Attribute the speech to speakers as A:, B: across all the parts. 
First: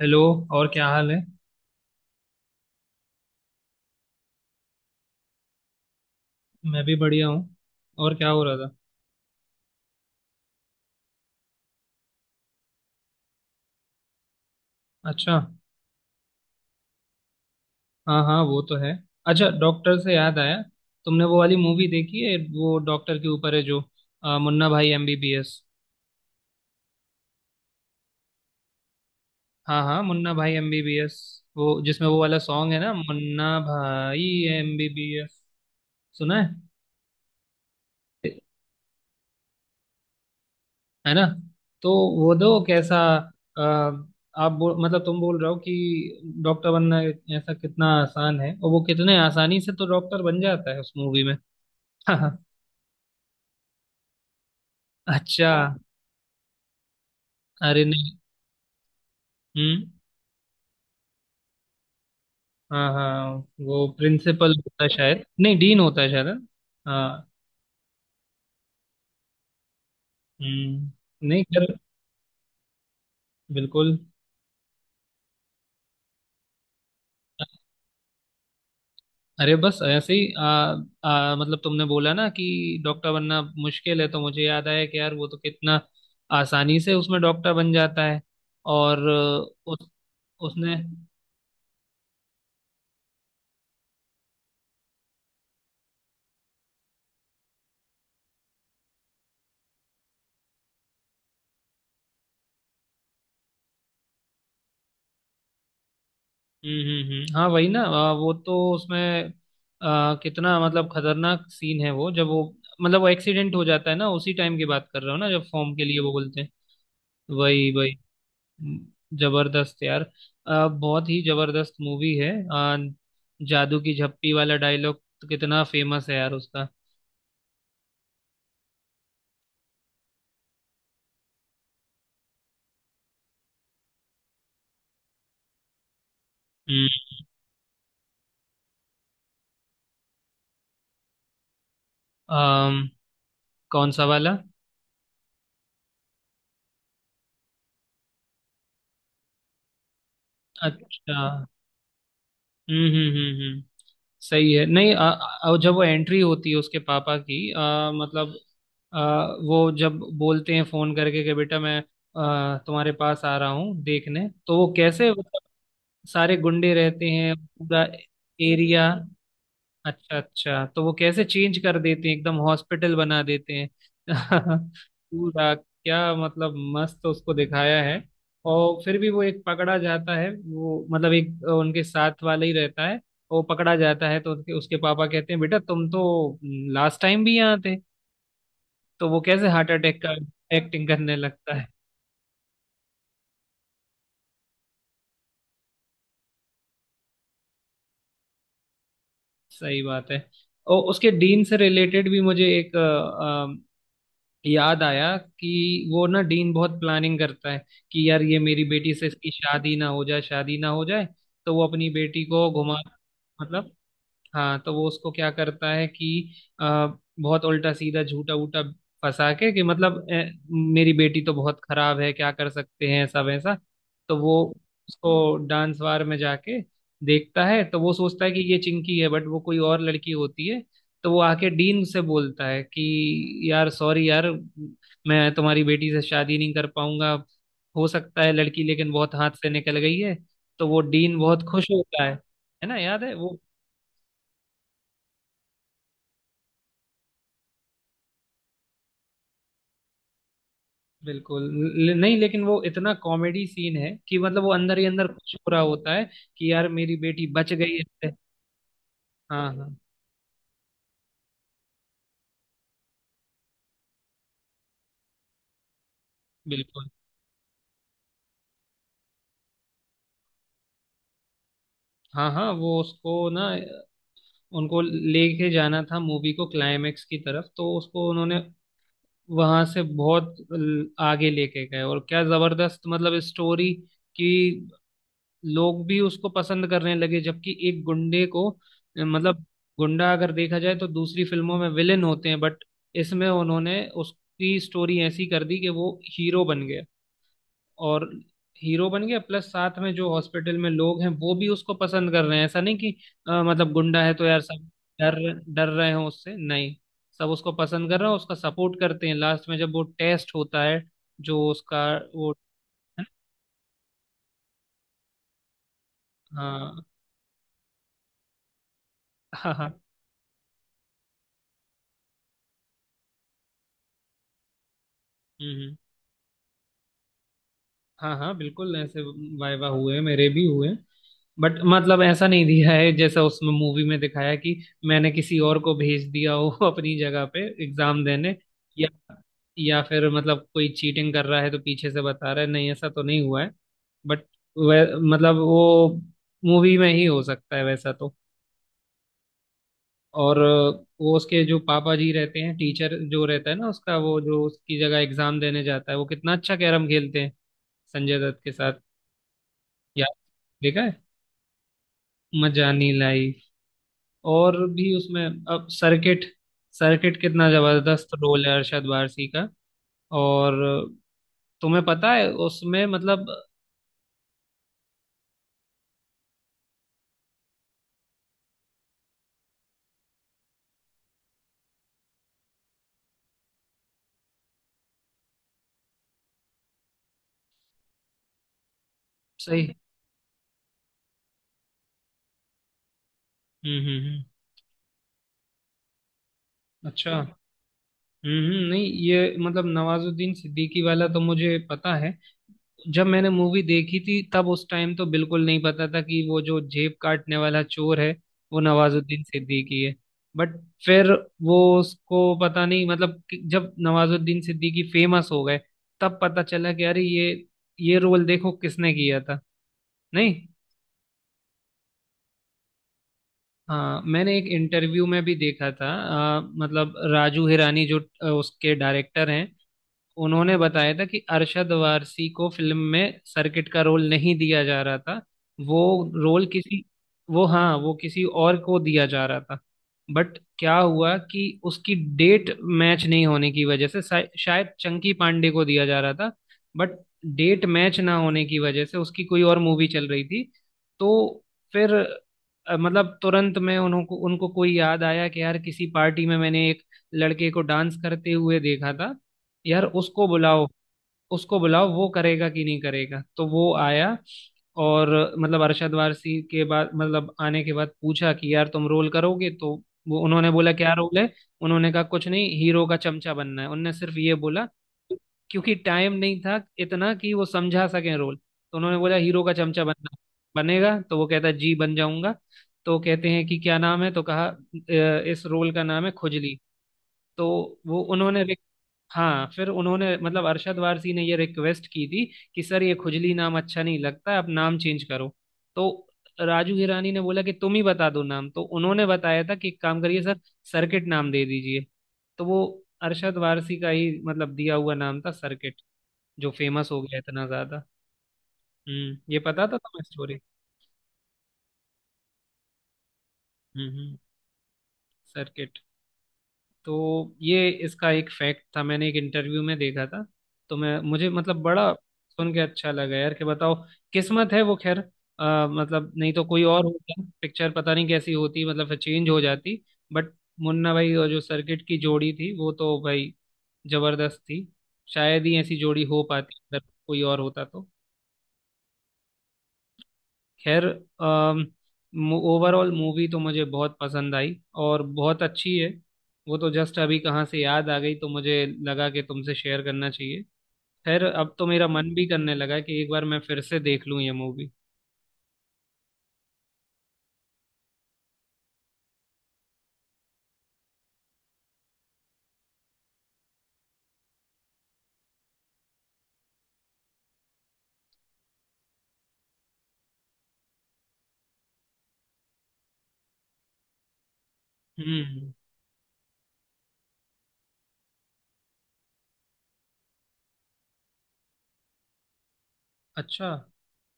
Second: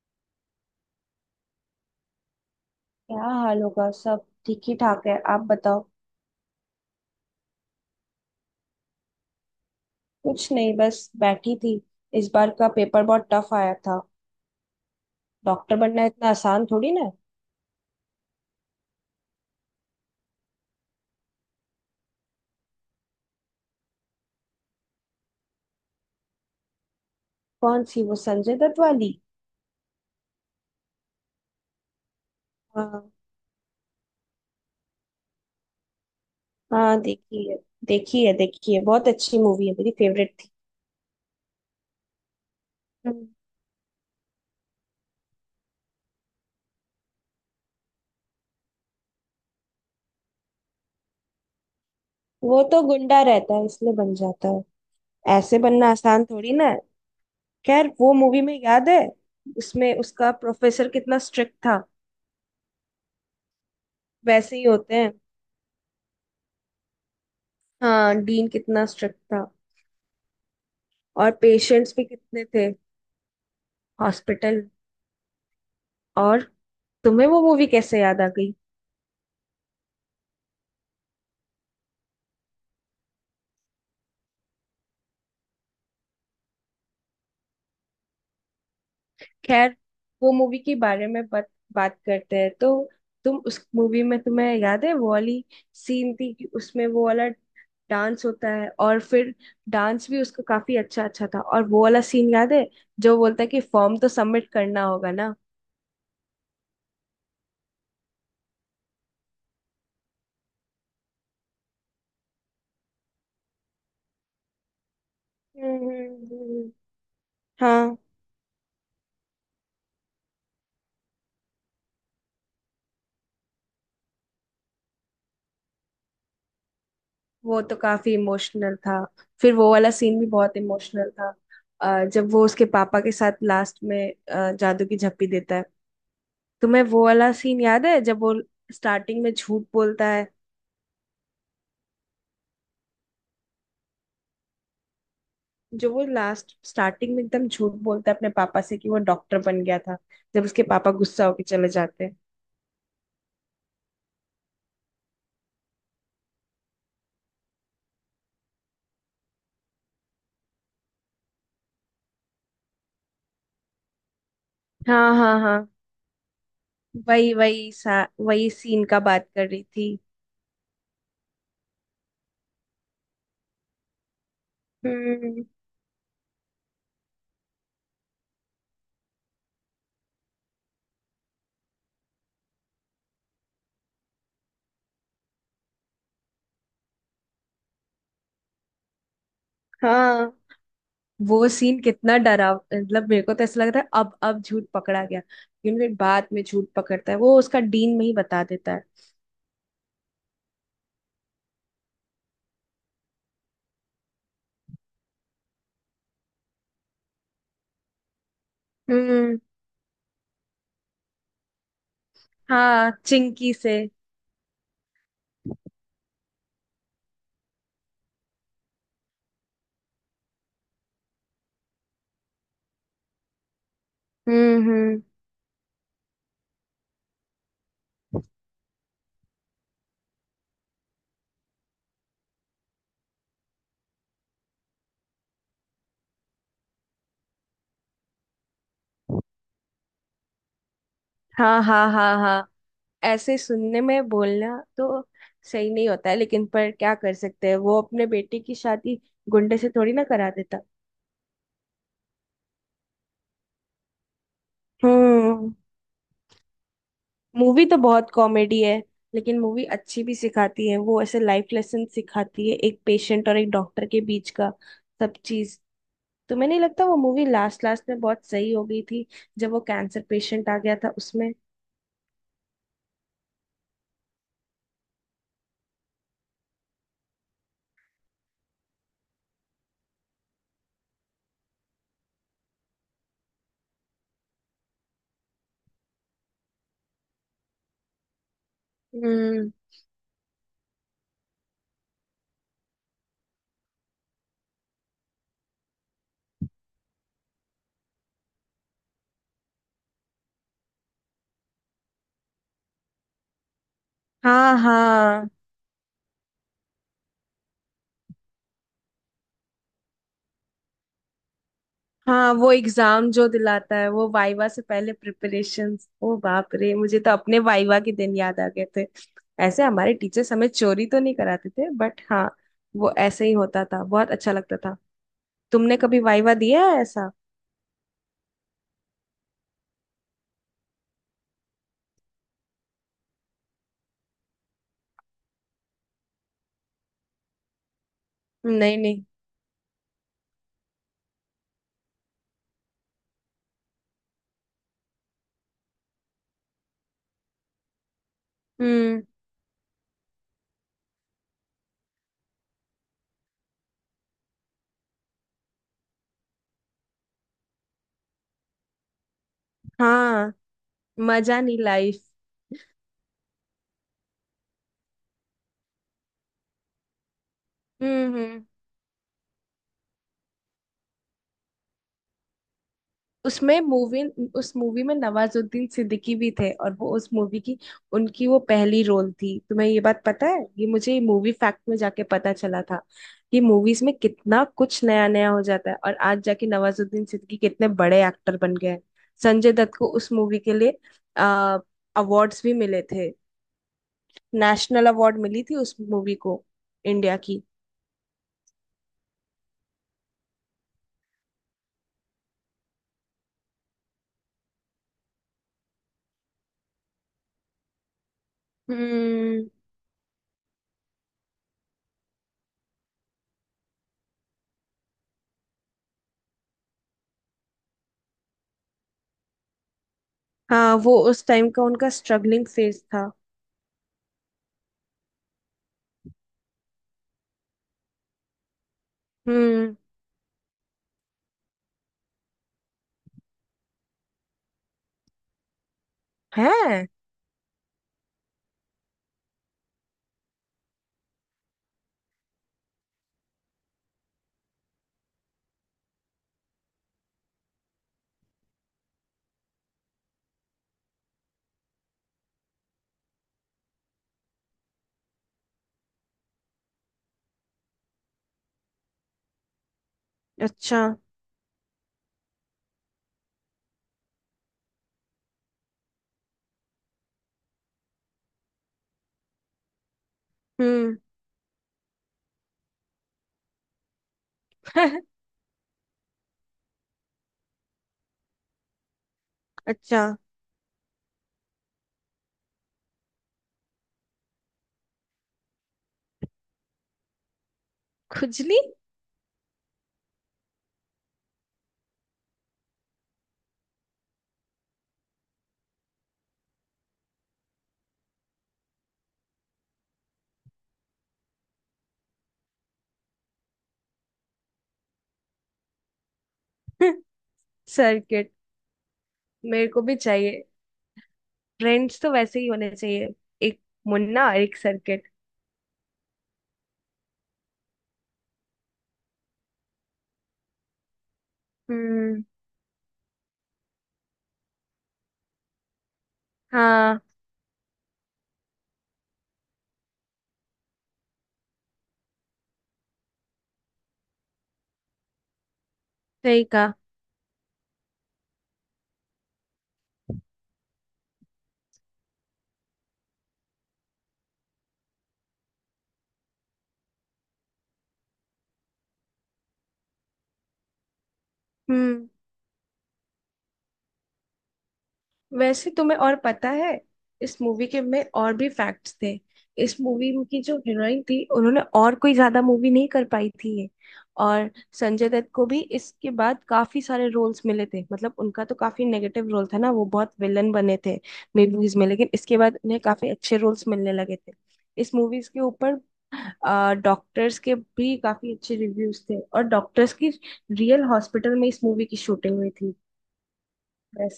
A: Hello. और क्या हाल है।
B: क्या हाल होगा। सब ठीक ही ठाक है। आप बताओ।
A: मैं भी बढ़िया हूँ। और क्या हो रहा था।
B: कुछ नहीं, बस बैठी थी। इस बार का पेपर बहुत टफ आया था।
A: अच्छा।
B: डॉक्टर बनना इतना आसान थोड़ी ना है।
A: हाँ हाँ वो तो है। अच्छा, डॉक्टर से याद आया। तुमने वो वाली मूवी देखी है वो डॉक्टर के ऊपर है, जो मुन्ना भाई एमबीबीएस।
B: कौन सी, वो संजय दत्त वाली?
A: हाँ हाँ मुन्ना भाई एमबीबीएस। वो जिसमें वो वाला सॉन्ग है ना,
B: हाँ
A: मुन्ना भाई एमबीबीएस सुना
B: हाँ, देखी है। देखी
A: है।
B: है देखी है बहुत अच्छी मूवी है, मेरी फेवरेट थी।
A: है ना। तो वो दो कैसा।
B: हम्म।
A: अ, आप मतलब तुम बोल रहे हो कि डॉक्टर बनना ऐसा कितना आसान है, और वो कितने आसानी से तो डॉक्टर बन जाता है उस मूवी में।
B: वो तो गुंडा रहता है इसलिए बन जाता है।
A: अच्छा
B: ऐसे
A: हाँ।
B: बनना आसान थोड़ी ना है।
A: अरे
B: खैर, वो
A: नहीं।
B: मूवी में याद है,
A: हम्म।
B: उसमें उसका प्रोफेसर कितना स्ट्रिक्ट था।
A: हाँ हाँ वो प्रिंसिपल
B: वैसे ही
A: होता है
B: होते हैं।
A: शायद, नहीं डीन होता है शायद, है? हाँ।
B: हाँ, डीन कितना स्ट्रिक्ट था।
A: हम्म।
B: और
A: नहीं कर।
B: पेशेंट्स भी कितने थे
A: बिल्कुल।
B: हॉस्पिटल। और तुम्हें वो मूवी कैसे याद आ गई?
A: अरे बस ऐसे ही आ, आ, मतलब तुमने बोला ना कि डॉक्टर बनना मुश्किल है, तो मुझे याद आया कि यार वो तो कितना आसानी से उसमें डॉक्टर बन जाता है। और
B: खैर,
A: उस
B: वो मूवी के
A: उसने।
B: बारे में बात बात करते हैं तो। तुम उस मूवी में, तुम्हें याद है वो वाली सीन थी कि उसमें वो वाला डांस होता है, और फिर डांस भी उसका काफी अच्छा अच्छा था। और वो वाला सीन याद है जो बोलता है कि फॉर्म तो सबमिट करना होगा ना।
A: हम्म। हाँ, वही ना। वो तो उसमें कितना, मतलब खतरनाक सीन है वो, जब वो, मतलब वो एक्सीडेंट हो जाता है ना, उसी टाइम की बात कर रहा हूँ ना, जब फॉर्म
B: हम्म
A: के लिए वो
B: हम्म,
A: बोलते हैं।
B: हम्म।
A: वही वही,
B: हाँ।
A: जबरदस्त यार। बहुत ही जबरदस्त मूवी है। जादू की झप्पी वाला डायलॉग तो कितना फेमस है यार उसका।
B: वो तो काफी इमोशनल था। फिर वो वाला सीन भी बहुत इमोशनल था। जब वो उसके पापा के साथ लास्ट में जादू की झप्पी देता है। तुम्हें
A: हम्म।
B: वो वाला सीन याद है जब वो स्टार्टिंग में झूठ बोलता है?
A: अम, कौन सा वाला।
B: जो वो लास्ट स्टार्टिंग में एकदम झूठ बोलता है अपने पापा से कि वो डॉक्टर बन गया था। जब उसके पापा
A: अच्छा।
B: गुस्सा होके चले जाते हैं।
A: हम्म। सही है। नहीं जब वो एंट्री होती है उसके पापा की, मतलब, अ, वो जब बोलते हैं फोन करके कि बेटा मैं, तुम्हारे पास आ रहा हूँ देखने, तो वो कैसे,
B: हाँ हाँ
A: मतलब
B: हाँ।
A: सारे गुंडे रहते
B: वही
A: हैं
B: वही
A: पूरा
B: सा, वही सीन
A: एरिया।
B: का बात कर रही थी।
A: अच्छा अच्छा, तो वो कैसे चेंज कर देते हैं, एकदम हॉस्पिटल बना देते हैं।
B: हम्म।
A: पूरा क्या, मतलब मस्त उसको दिखाया है। और फिर भी वो एक पकड़ा जाता है, वो मतलब एक उनके साथ वाला ही रहता है। वो पकड़ा जाता है तो उसके उसके पापा कहते हैं बेटा तुम तो लास्ट टाइम भी यहाँ थे, तो वो कैसे हार्ट अटैक का
B: हाँ।
A: एक्टिंग करने
B: वो
A: लगता है।
B: सीन कितना डरा, मतलब मेरे को तो ऐसा लग रहा है अब झूठ पकड़ा गया, लेकिन फिर बाद में झूठ पकड़ता है वो, उसका डीन में ही बता देता है।
A: सही बात है। और उसके डीन से रिलेटेड भी मुझे एक याद आया कि वो ना, डीन बहुत प्लानिंग करता है कि यार ये मेरी बेटी से इसकी
B: हम्म।
A: शादी ना हो जाए, शादी ना हो जाए। तो वो अपनी बेटी को घुमा,
B: हाँ, चिंकी
A: मतलब,
B: से।
A: हाँ तो वो उसको क्या करता है कि आ, बहुत उल्टा सीधा झूठा वूटा फंसा के, कि मतलब, "ए, मेरी बेटी तो बहुत खराब है, क्या कर सकते हैं, ऐसा वैसा, तो वो
B: हम्म। हम्म।
A: उसको डांस बार में जाके देखता है तो वो सोचता है कि ये चिंकी है, बट वो कोई और लड़की होती है। तो वो आके डीन से बोलता है कि यार सॉरी यार, मैं तुम्हारी बेटी से शादी नहीं कर पाऊंगा, हो सकता है लड़की लेकिन बहुत हाथ से निकल गई है। तो वो डीन बहुत
B: हाँ
A: खुश
B: हाँ
A: होता है।
B: हाँ हाँ।
A: है ना, याद है
B: ऐसे
A: वो।
B: सुनने में बोलना तो सही नहीं होता है, लेकिन पर क्या कर सकते हैं, वो अपने बेटे की शादी गुंडे से थोड़ी ना करा देता।
A: बिल्कुल। नहीं, लेकिन वो इतना कॉमेडी सीन है कि मतलब वो अंदर ही अंदर खुश हो
B: हम्म।
A: रहा होता है कि यार मेरी बेटी बच
B: मूवी तो
A: गई इससे।
B: बहुत कॉमेडी है, लेकिन
A: हाँ
B: मूवी
A: हाँ
B: अच्छी भी सिखाती है। वो ऐसे लाइफ लेसन सिखाती है, एक पेशेंट और एक डॉक्टर के बीच का सब चीज। तुम्हें नहीं लगता
A: बिल्कुल।
B: वो मूवी लास्ट लास्ट में बहुत सही हो गई थी, जब वो कैंसर पेशेंट आ गया था उसमें?
A: हाँ हाँ वो उसको ना, उनको लेके जाना था मूवी को क्लाइमेक्स की तरफ, तो उसको उन्होंने वहां से बहुत आगे लेके गए, और क्या जबरदस्त, मतलब स्टोरी की। लोग भी उसको पसंद करने लगे, जबकि एक गुंडे को, मतलब
B: हम्म।
A: गुंडा अगर देखा जाए तो दूसरी फिल्मों में विलेन होते हैं, बट इसमें उन्होंने उसकी स्टोरी ऐसी कर दी कि वो हीरो बन गया। और हीरो बन गया प्लस साथ में जो हॉस्पिटल में लोग हैं वो भी उसको पसंद कर रहे हैं, ऐसा नहीं कि मतलब गुंडा है तो यार
B: हाँ
A: सब डर
B: हाँ।
A: डर रहे हो उससे, नहीं, सब उसको पसंद कर रहे हैं, उसका सपोर्ट करते हैं लास्ट में जब वो टेस्ट होता है, जो उसका
B: हाँ
A: वो।
B: वो एग्जाम जो दिलाता है, वो वाइवा से पहले प्रिपरेशंस, ओ बाप रे,
A: हाँ
B: मुझे तो अपने वाइवा के दिन याद आ गए थे।
A: हाँ
B: ऐसे
A: हाँ।
B: हमारे टीचर्स हमें चोरी तो नहीं कराते थे, बट हाँ वो ऐसे ही होता था, बहुत अच्छा लगता था।
A: हम्म।
B: तुमने कभी वाइवा दिया है ऐसा?
A: हाँ हाँ बिल्कुल ऐसे वाइवा हुए हैं, मेरे भी हुए हैं। बट मतलब ऐसा नहीं दिया है जैसा उसमें मूवी में दिखाया है, कि मैंने किसी और को भेज दिया हो अपनी जगह पे एग्जाम देने,
B: नहीं
A: या
B: नहीं।
A: फिर मतलब कोई चीटिंग कर रहा है तो पीछे से बता रहा है, नहीं ऐसा तो नहीं हुआ है। बट वह, मतलब वो मूवी में ही हो सकता है वैसा तो।
B: हम्म।
A: और वो उसके जो पापा जी रहते हैं, टीचर जो रहता है ना उसका, वो जो उसकी जगह एग्जाम देने जाता है, वो कितना अच्छा कैरम खेलते हैं संजय दत्त के साथ यार,
B: हाँ।
A: देखा है।
B: मजा नहीं लाइफ।
A: मजानी लाइफ। और भी उसमें अब सर्किट, सर्किट कितना जबरदस्त
B: हम्म।
A: रोल है अरशद वारसी का। और तुम्हें पता है उसमें, मतलब
B: उसमें मूवी उस मूवी में नवाजुद्दीन सिद्दीकी भी थे, और वो उस मूवी की उनकी वो पहली रोल थी। तुम्हें ये बात पता है? ये मुझे मूवी फैक्ट में जाके पता चला था कि मूवीज में कितना कुछ नया नया हो जाता है, और आज जाके नवाजुद्दीन सिद्दीकी कितने बड़े एक्टर बन गए हैं। संजय
A: सही।
B: दत्त को उस मूवी के लिए आ अवार्ड्स भी मिले थे।
A: हम्म।
B: नेशनल अवार्ड मिली थी उस मूवी को,
A: अच्छा।
B: इंडिया की।
A: हम्म, नहीं ये मतलब नवाजुद्दीन सिद्दीकी वाला तो मुझे पता है। जब मैंने मूवी देखी थी तब उस टाइम तो बिल्कुल नहीं पता था कि वो जो जेब काटने वाला चोर है वो नवाजुद्दीन
B: हम्म।
A: सिद्दीकी है। बट फिर वो उसको पता नहीं, मतलब कि जब नवाजुद्दीन सिद्दीकी फेमस हो गए तब पता चला कि अरे ये रोल देखो किसने किया था। नहीं।
B: हाँ वो उस टाइम का उनका स्ट्रगलिंग फेज था।
A: हाँ मैंने एक इंटरव्यू में भी देखा था। मतलब राजू हिरानी जो उसके डायरेक्टर हैं,
B: हम्म।
A: उन्होंने बताया था कि अरशद वारसी को फिल्म में सर्किट का रोल नहीं दिया जा रहा था। वो रोल किसी,
B: है।
A: वो हाँ, वो किसी और को दिया जा रहा था। बट क्या हुआ कि उसकी डेट मैच नहीं होने की वजह से शायद चंकी पांडे को दिया जा रहा था। बट डेट मैच ना होने की वजह से उसकी कोई और मूवी चल रही थी। तो फिर, मतलब तुरंत में उनको उनको कोई याद आया कि यार किसी पार्टी में मैंने एक लड़के को डांस करते हुए देखा था, यार उसको बुलाओ,
B: अच्छा।
A: उसको बुलाओ वो करेगा कि नहीं करेगा, तो वो आया। और मतलब अरशद वारसी के बाद, मतलब आने के बाद पूछा कि यार तुम रोल करोगे, तो वो उन्होंने बोला क्या
B: हम्म।
A: रोल है। उन्होंने कहा कुछ नहीं, हीरो का चमचा बनना है, उनने सिर्फ ये बोला क्योंकि टाइम नहीं था इतना कि वो समझा सके रोल। तो उन्होंने बोला हीरो का चमचा
B: अच्छा।
A: बनना है। बनेगा, तो वो कहता है जी बन जाऊंगा। तो कहते हैं कि क्या नाम है तो कहा, "अ, इस रोल का नाम है खुजली। तो वो उन्होंने,
B: खुजली।
A: हाँ फिर उन्होंने, मतलब अरशद वारसी ने ये रिक्वेस्ट की थी कि सर ये खुजली नाम अच्छा नहीं लगता, आप नाम चेंज करो। तो राजू हिरानी ने बोला कि तुम ही बता दो नाम, तो उन्होंने बताया था कि एक काम करिए सर, सर्किट नाम दे दीजिए। तो वो अरशद वारसी का ही मतलब दिया हुआ नाम था सर्किट, जो फेमस हो गया इतना ज्यादा।
B: सर्किट।
A: हम्म। ये पता
B: मेरे
A: था
B: को भी
A: तुम्हें स्टोरी।
B: चाहिए, फ्रेंड्स तो वैसे ही होने चाहिए, एक
A: हम्म।
B: मुन्ना और एक सर्किट।
A: सर्किट। तो ये इसका एक फैक्ट था, मैंने एक इंटरव्यू में देखा था, तो मैं, मुझे मतलब बड़ा
B: हम्म।
A: सुन के अच्छा लगा यार कि बताओ, किस्मत है वो, खैर मतलब नहीं तो कोई और
B: हाँ
A: होता पिक्चर, पता नहीं कैसी होती, मतलब फिर चेंज हो जाती। बट मुन्ना भाई और जो सर्किट की जोड़ी थी वो तो भाई जबरदस्त थी, शायद ही ऐसी जोड़ी हो
B: सही
A: पाती
B: कहा।
A: अगर कोई और होता तो। खैर ओवरऑल मूवी तो मुझे बहुत पसंद आई, और बहुत अच्छी है। वो तो जस्ट अभी कहाँ से याद आ गई तो मुझे लगा कि तुमसे शेयर करना चाहिए। खैर अब तो मेरा
B: हम्म।
A: मन भी करने लगा कि एक बार मैं फिर से देख लूँ ये मूवी।
B: वैसे तुम्हें और पता है, इस मूवी के में और भी फैक्ट्स थे। इस मूवी की जो हीरोइन थी उन्होंने और कोई ज्यादा मूवी नहीं कर पाई थी ये। और संजय दत्त को भी इसके बाद काफी सारे रोल्स मिले थे। मतलब उनका तो काफी नेगेटिव रोल था ना, वो बहुत विलन बने थे मूवीज में, लेकिन इसके बाद उन्हें काफी अच्छे रोल्स मिलने लगे थे इस मूवीज के
A: हम्म।
B: ऊपर। डॉक्टर्स के भी काफी अच्छे रिव्यूज थे, और डॉक्टर्स की रियल हॉस्पिटल में इस मूवी की शूटिंग हुई थी।
A: अच्छा
B: बस।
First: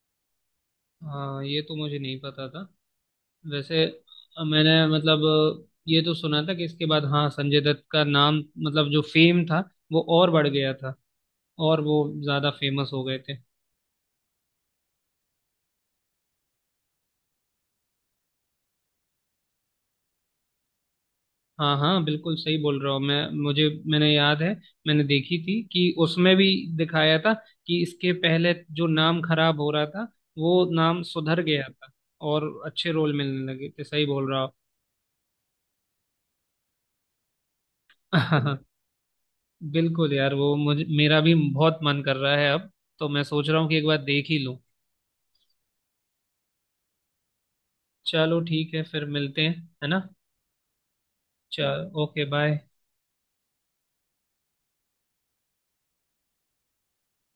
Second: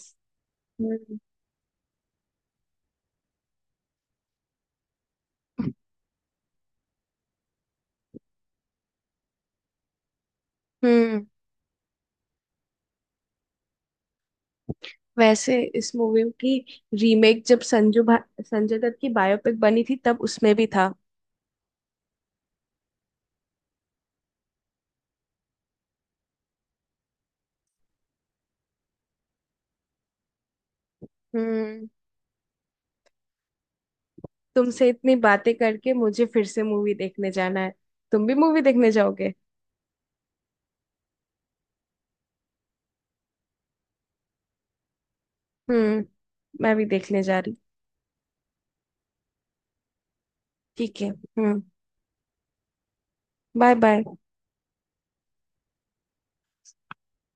B: हम्म।
A: हाँ, ये तो मुझे नहीं पता था वैसे। मैंने मतलब ये तो सुना था कि इसके बाद हाँ संजय दत्त का नाम, मतलब जो फेम था वो और बढ़ गया था,
B: हम्म।
A: और वो ज़्यादा फेमस हो गए थे।
B: वैसे इस मूवी की रीमेक, जब संजू भा, संजय दत्त की बायोपिक बनी थी तब उसमें भी था।
A: हाँ हाँ बिल्कुल सही बोल रहा हूँ मैं, मुझे, मैंने याद है, मैंने देखी थी कि उसमें भी दिखाया था कि इसके पहले जो नाम खराब हो रहा था वो नाम सुधर गया
B: हम्म।
A: था और अच्छे रोल मिलने लगे थे, सही बोल रहा
B: तुमसे इतनी बातें करके मुझे फिर से मूवी देखने जाना है। तुम भी
A: हूँ।
B: मूवी देखने जाओगे?
A: बिल्कुल यार वो मुझे, मेरा भी बहुत मन कर रहा है अब, तो मैं सोच रहा हूँ कि एक बार देख ही लूँ।
B: हम्म। मैं भी देखने जा रही।
A: चलो ठीक है, फिर मिलते हैं। है ना।
B: ठीक है। हम्म।
A: चलो, ओके, बाय।
B: Bye bye.